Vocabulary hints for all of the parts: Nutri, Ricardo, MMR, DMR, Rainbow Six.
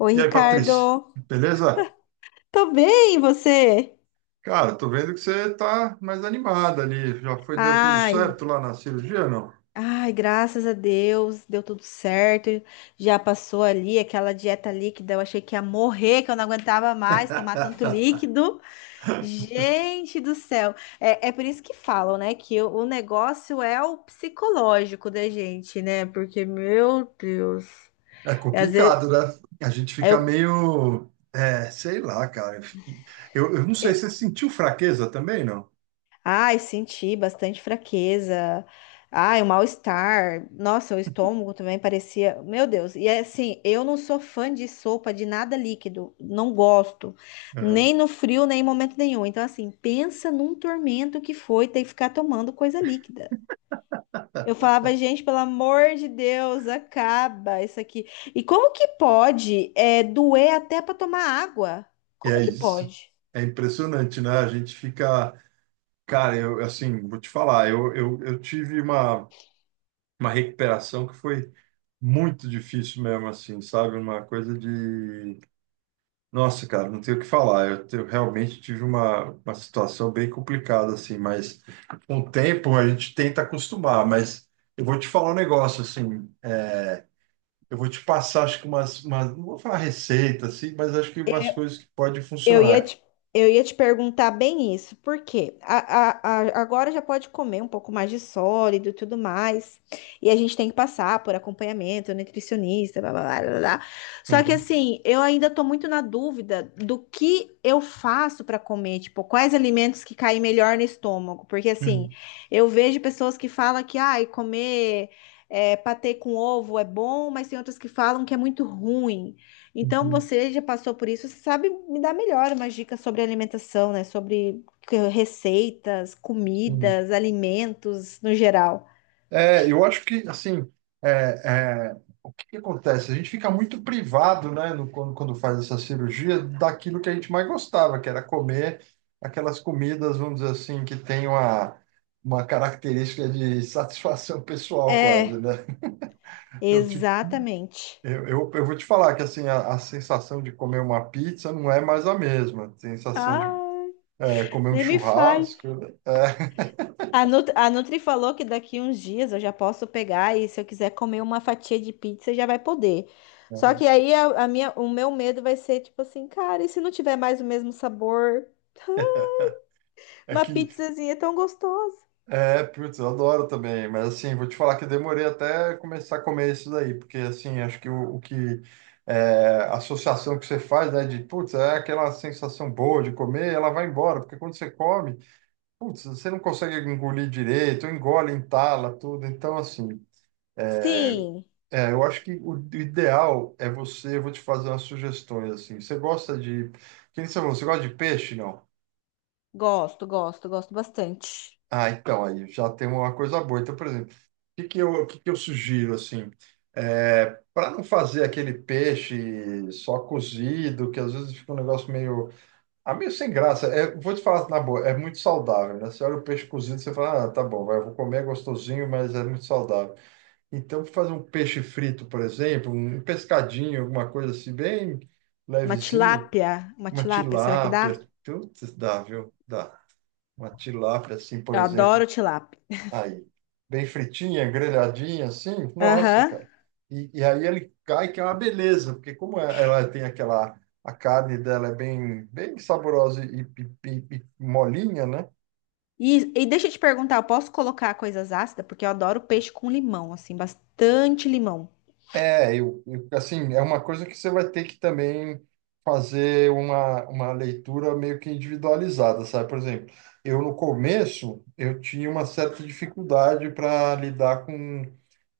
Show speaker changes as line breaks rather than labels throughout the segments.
Oi,
E aí,
Ricardo.
Patrícia, beleza?
Tô bem, e você?
Cara, tô vendo que você tá mais animada ali. Já foi, deu tudo
Ai,
certo lá na cirurgia, não?
ai, graças a Deus, deu tudo certo. Já passou ali aquela dieta líquida, eu achei que ia morrer, que eu não aguentava mais tomar tanto líquido. Gente do céu. É por isso que falam, né, que o negócio é o psicológico da gente, né? Porque, meu Deus,
É
às vezes
complicado, né? A gente fica
eu
meio, sei lá, cara. Eu não sei, você sentiu fraqueza também, não?
ai, senti bastante fraqueza. Ai, o mal-estar. Nossa, o estômago também parecia. Meu Deus. E é assim, eu não sou fã de sopa de nada líquido. Não gosto.
Uhum.
Nem no frio, nem em momento nenhum. Então, assim, pensa num tormento que foi ter que ficar tomando coisa líquida. Eu falava, gente, pelo amor de Deus, acaba isso aqui. E como que pode, é, doer até para tomar água?
E
Como
é
que
isso.
pode?
É impressionante, né? A gente fica, cara, eu assim, vou te falar, eu tive uma recuperação que foi muito difícil mesmo, assim, sabe? Uma coisa de Nossa, cara, não tenho o que falar. Eu realmente tive uma situação bem complicada, assim, mas com o tempo a gente tenta acostumar. Mas eu vou te falar um negócio, assim, eu vou te passar, acho que não vou falar receita, assim, mas acho que umas coisas que podem
Eu ia
funcionar.
te, eu ia te perguntar bem isso, porque agora já pode comer um pouco mais de sólido e tudo mais, e a gente tem que passar por acompanhamento, nutricionista, blá, blá, blá, blá, blá. Só que
Uhum,
assim, eu ainda tô muito na dúvida do que eu faço para comer, tipo, quais alimentos que caem melhor no estômago, porque assim,
uhum,
eu vejo pessoas que falam que, ai, comer é, patê com ovo é bom, mas tem outras que falam que é muito ruim. Então
uhum,
você já passou por isso, você sabe me dar melhor umas dicas sobre alimentação, né? Sobre que- receitas,
uhum.
comidas, alimentos no geral.
É, eu acho que, assim, é, é, o que que acontece? A gente fica muito privado, né, quando faz essa cirurgia, daquilo que a gente mais gostava, que era comer aquelas comidas, vamos dizer assim, que tem uma característica de satisfação pessoal quase,
É,
né? Eu, te-
exatamente.
eu vou te falar que, assim, a sensação de comer uma pizza não é mais a mesma. A sensação de
Ah,
comer um
nem me fale.
churrasco, é,
A Nut- a Nutri falou que daqui uns dias eu já posso pegar e se eu quiser comer uma fatia de pizza já vai poder. Só que aí a minha, o meu medo vai ser tipo assim, cara, e se não tiver mais o mesmo sabor?
é
Uma
que
pizzazinha é tão gostosa.
É, putz, eu adoro também, mas assim, vou te falar que eu demorei até começar a comer isso daí, porque assim, acho que o que é, a associação que você faz, né, de putz, é aquela sensação boa de comer, ela vai embora, porque quando você come, putz, você não consegue engolir direito, engole, entala, tudo, então assim, é,
Sim.
eu acho que o ideal é você, eu vou te fazer umas sugestões, assim, você gosta de, que nem você falou, você gosta de peixe, não?
Gosto, gosto, gosto bastante.
Ah, então, aí já tem uma coisa boa. Então, por exemplo, o que que eu sugiro, assim, para não fazer aquele peixe só cozido, que às vezes fica um negócio meio, meio sem graça. É, vou te falar na boa, é muito saudável, né? Você olha o peixe cozido, você fala, ah, tá bom, vai, eu vou comer, é gostosinho, mas é muito saudável. Então, fazer um peixe frito, por exemplo, um pescadinho, alguma coisa assim, bem levezinha,
Uma
uma
tilápia, será que dá?
tilápia, tudo dá, viu? Dá. Uma tilápia, assim, por
Eu
exemplo.
adoro tilápia.
Aí, bem fritinha, grelhadinha, assim, nossa,
Aham.
cara. E aí ele cai, que é uma beleza, porque ela tem aquela, a carne dela é bem, bem saborosa e molinha, né?
E deixa eu te perguntar, eu posso colocar coisas ácidas? Porque eu adoro peixe com limão, assim, bastante limão.
É, assim, é uma coisa que você vai ter que também fazer uma leitura meio que individualizada, sabe? Por exemplo, eu no começo, eu tinha uma certa dificuldade para lidar com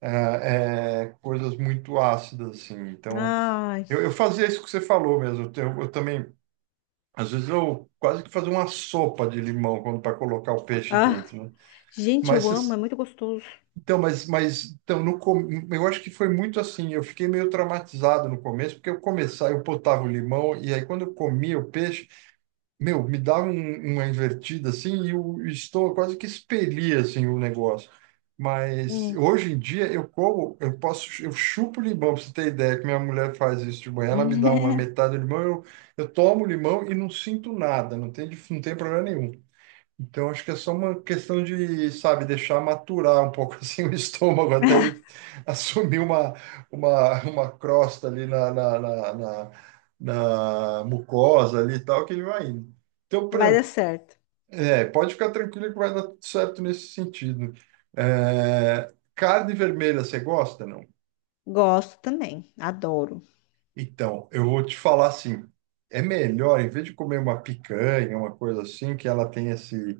coisas muito ácidas, assim, então.
Ai,
Eu fazia isso que você falou mesmo. Eu também, às vezes, eu quase que fazia uma sopa de limão quando para colocar o peixe
ah,
dentro, né?
gente,
Mas
eu amo, é
vocês-
muito gostoso.
então, mas então, no, com- eu acho que foi muito assim. Eu fiquei meio traumatizado no começo, porque eu começava, eu botava o limão, e aí quando eu comia o peixe, meu, me dava uma invertida assim e o estou quase que expelia assim o negócio. Mas
Hum.
hoje em dia eu como, eu posso, eu chupo limão, pra você ter ideia que minha mulher faz isso de manhã, ela me dá uma metade do limão, eu tomo limão e não sinto nada, não tem problema nenhum. Então, acho que é só uma questão de, sabe, deixar maturar um pouco assim o estômago até ele assumir uma crosta ali na mucosa ali e tal, que ele vai indo. Então, por
Vai dar
exemplo,
certo.
pode ficar tranquilo que vai dar tudo certo nesse sentido. É, carne vermelha, você gosta, não?
Gosto também, adoro.
Então, eu vou te falar assim, é melhor, em vez de comer uma picanha, uma coisa assim. Que ela tem esse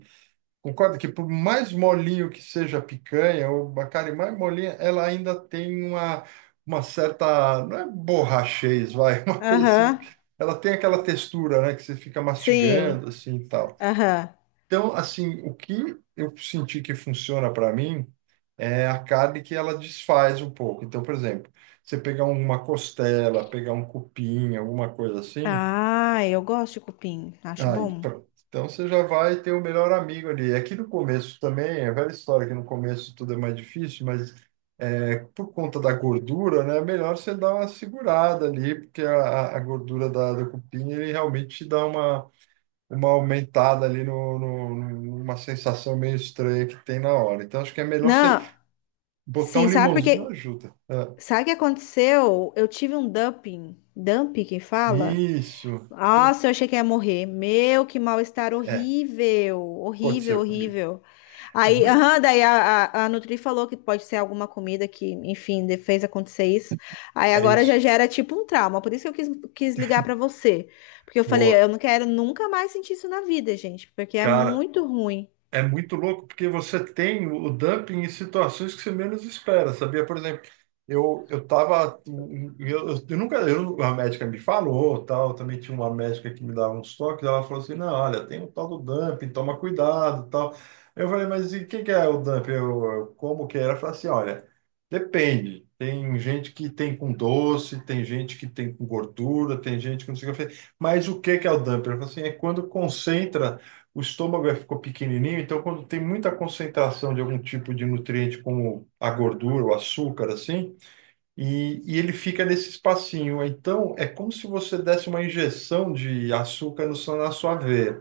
Concorda que por mais molinho que seja a picanha, ou a carne mais molinha, ela ainda tem uma certa, não é borrachez, vai, uma coisa assim,
Aham,
ela tem aquela textura, né, que você fica
sim,
mastigando, assim, e tal.
aham.
Então, assim, o que eu senti que funciona para mim é a carne que ela desfaz um pouco. Então, por exemplo, você pegar uma costela, pegar um cupim, alguma coisa assim.
Ah, eu gosto de cupim, acho
Aí,
bom.
pronto. Então você já vai ter o melhor amigo ali. Aqui no começo também, é velha história que no começo tudo é mais difícil, mas por conta da gordura, né, é melhor você dar uma segurada ali, porque a gordura da cupinha ele realmente te dá uma aumentada ali numa sensação meio estranha que tem na hora. Então acho que é melhor você
Não,
botar
sim,
um
sabe por
limãozinho
quê?
ajuda, né?
Sabe o que aconteceu? Eu tive um dumping. Dumping que fala?
Isso.
Nossa,
Puta,
eu achei que ia morrer. Meu, que mal-estar
É,
horrível. Horrível,
aconteceu comigo.
horrível.
Eu-
Aí,
É
aham, daí a Nutri falou que pode ser alguma comida que, enfim, de- fez acontecer isso. Aí
é
agora já
isso.
gera tipo um trauma. Por isso que eu quis ligar pra você. Porque eu falei,
Boa.
eu não quero nunca mais sentir isso na vida, gente. Porque é
Cara,
muito ruim.
é muito louco, porque você tem o dumping em situações que você menos espera, sabia? Por exemplo, eu tava. Eu nunca. A médica me falou, tal. Também tinha uma médica que me dava uns toques. Ela falou assim: não, olha, tem o tal do dumping, toma cuidado, tal. Eu falei, mas e o que, que é o dumping? Como que é? Ela falou assim: olha, depende. Tem gente que tem com doce, tem gente que tem com gordura, tem gente que não sei o que. Eu falei, mas o que, que é o dumping? Ela falou assim: é quando concentra o estômago ficou pequenininho, então quando tem muita concentração de algum tipo de nutriente, como a gordura, o açúcar, assim, e ele fica nesse espacinho. Então é como se você desse uma injeção de açúcar no, seu- na sua veia.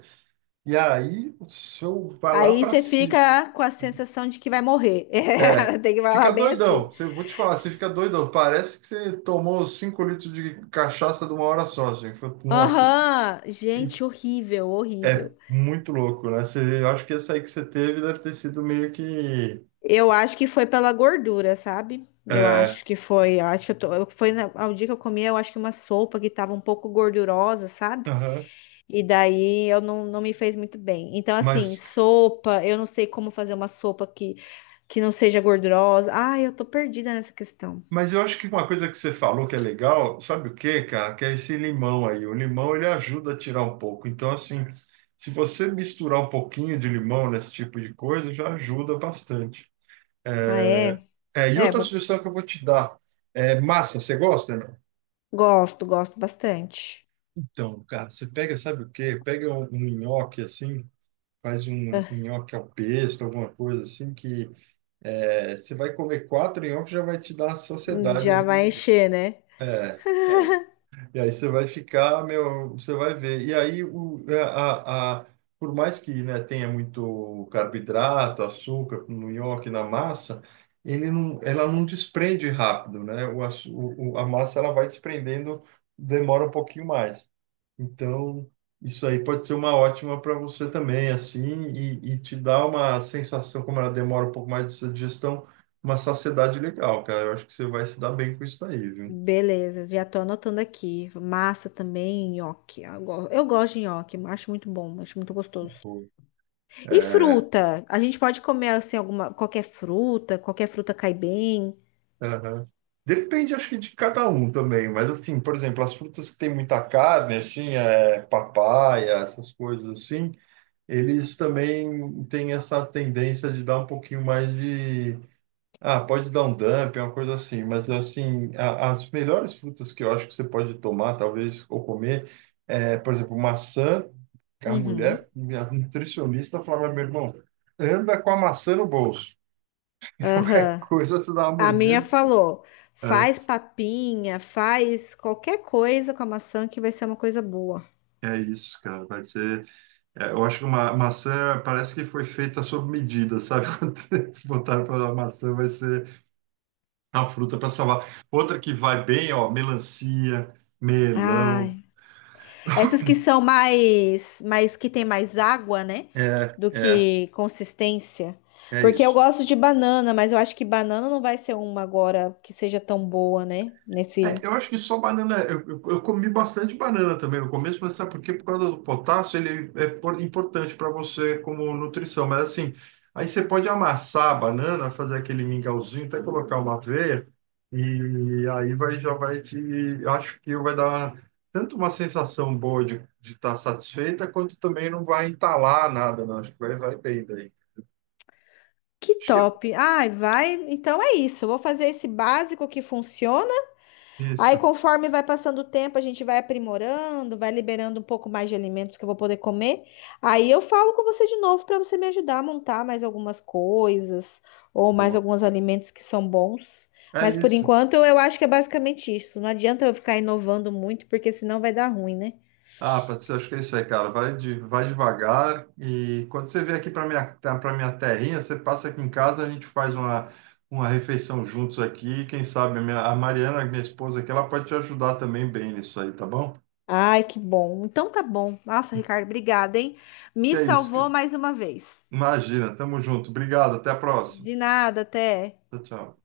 E aí o seu vai lá
Aí
para
você
cima.
fica com a sensação de que vai morrer.
É.
É, tem que
Fica
falar bem
doidão.
assim.
Vou te falar, você fica doidão. Parece que você tomou 5 litros de cachaça de uma hora só, assim. Nossa, assim.
Aham,
E
gente, horrível,
é
horrível.
muito louco, né? Eu acho que essa aí que você teve deve ter sido meio que.
Eu acho que foi pela gordura, sabe? Eu
É,
acho que foi, eu acho que eu tô, eu- foi na, ao dia que eu comi, eu acho que uma sopa que tava um pouco gordurosa, sabe?
aham.
E daí eu não me fez muito bem. Então, assim,
Mas,
sopa, eu não sei como fazer uma sopa que não seja gordurosa. Ai, eu tô perdida nessa questão.
mas eu acho que uma coisa que você falou que é legal, sabe o quê, cara? Que é esse limão aí. O limão ele ajuda a tirar um pouco. Então, assim, se você misturar um pouquinho de limão nesse tipo de coisa, já ajuda bastante.
Ah,
É,
é?
e
É,
outra
vou,
sugestão que eu vou te dar é massa. Você gosta, não?
gosto, gosto bastante.
Então, cara, você pega, sabe o quê? Pega um nhoque assim, faz um
Ah,
nhoque ao pesto, alguma coisa assim, você vai comer quatro nhoques já vai te dar saciedade
já
ali no
vai
negócio.
encher, né?
E aí você vai ficar, meu, você vai ver. E aí, o, a- por mais que, né, tenha muito carboidrato, açúcar no nhoque, na massa, ele não, ela não desprende rápido, né? O, açu- o- a massa ela vai desprendendo, demora um pouquinho mais. Então, isso aí pode ser uma ótima para você também, assim, e te dá uma sensação, como ela demora um pouco mais de sua digestão, uma saciedade legal, cara. Eu acho que você vai se dar bem com isso daí, viu?
Beleza, já tô anotando aqui. Massa também, nhoque. Eu go- eu gosto de nhoque, acho muito bom, acho muito gostoso.
Pô.
E fruta? A gente pode comer assim alguma, qualquer fruta cai bem.
Aham. Depende, acho que de cada um também, mas assim, por exemplo, as frutas que tem muita carne, assim, papaya, essas coisas assim, eles também têm essa tendência de dar um pouquinho mais de. Ah, pode dar um dump, uma coisa assim, mas assim, as melhores frutas que eu acho que você pode tomar, talvez, ou comer, por exemplo, maçã, que a
Uhum.
mulher, a nutricionista falava, meu irmão, anda com a maçã no bolso. Qualquer
Aham.
coisa você dá uma
A minha
mordida.
falou: faz papinha, faz qualquer coisa com a maçã que vai ser uma coisa boa.
É isso, cara. Vai ser. Eu acho que uma maçã parece que foi feita sob medida, sabe? Quando eles botaram para a maçã, vai ser a fruta para salvar. Outra que vai bem, ó, melancia,
Ah,
melão.
essas que são mais, mais que tem mais água, né?
É,
Do
é,
que consistência.
é
Porque eu
isso.
gosto de banana, mas eu acho que banana não vai ser uma agora que seja tão boa, né? Nesse.
É, eu acho que só banana. Eu comi bastante banana também no começo, mas sabe por quê? Por causa do potássio, ele é importante para você como nutrição. Mas assim, aí você pode amassar a banana, fazer aquele mingauzinho, até colocar uma aveia, e aí vai, já vai te. Acho que vai dar tanto uma sensação boa de estar satisfeita, quanto também não vai entalar nada, não. Acho que vai, vai bem daí.
Que
Acho que é
top. Ai, vai. Então é isso. Eu vou fazer esse básico que funciona. Aí,
isso.
conforme vai passando o tempo, a gente vai aprimorando, vai liberando um pouco mais de alimentos que eu vou poder comer. Aí eu falo com você de novo para você me ajudar a montar mais algumas coisas ou mais
Boa.
alguns alimentos que são bons.
É
Mas por
isso.
enquanto eu acho que é basicamente isso. Não adianta eu ficar inovando muito, porque senão vai dar ruim, né?
Ah, Patrícia, acho que é isso aí, cara. Vai devagar e quando você vier aqui para minha terrinha, você passa aqui em casa, a gente faz uma refeição juntos aqui. Quem sabe a Mariana, minha esposa aqui, ela pode te ajudar também bem nisso aí, tá bom?
Ai, que bom. Então tá bom. Nossa, Ricardo, obrigada, hein?
Que
Me
é isso,
salvou mais uma vez.
imagina. Tamo junto. Obrigado. Até a próxima.
De nada, até.
Tchau, tchau.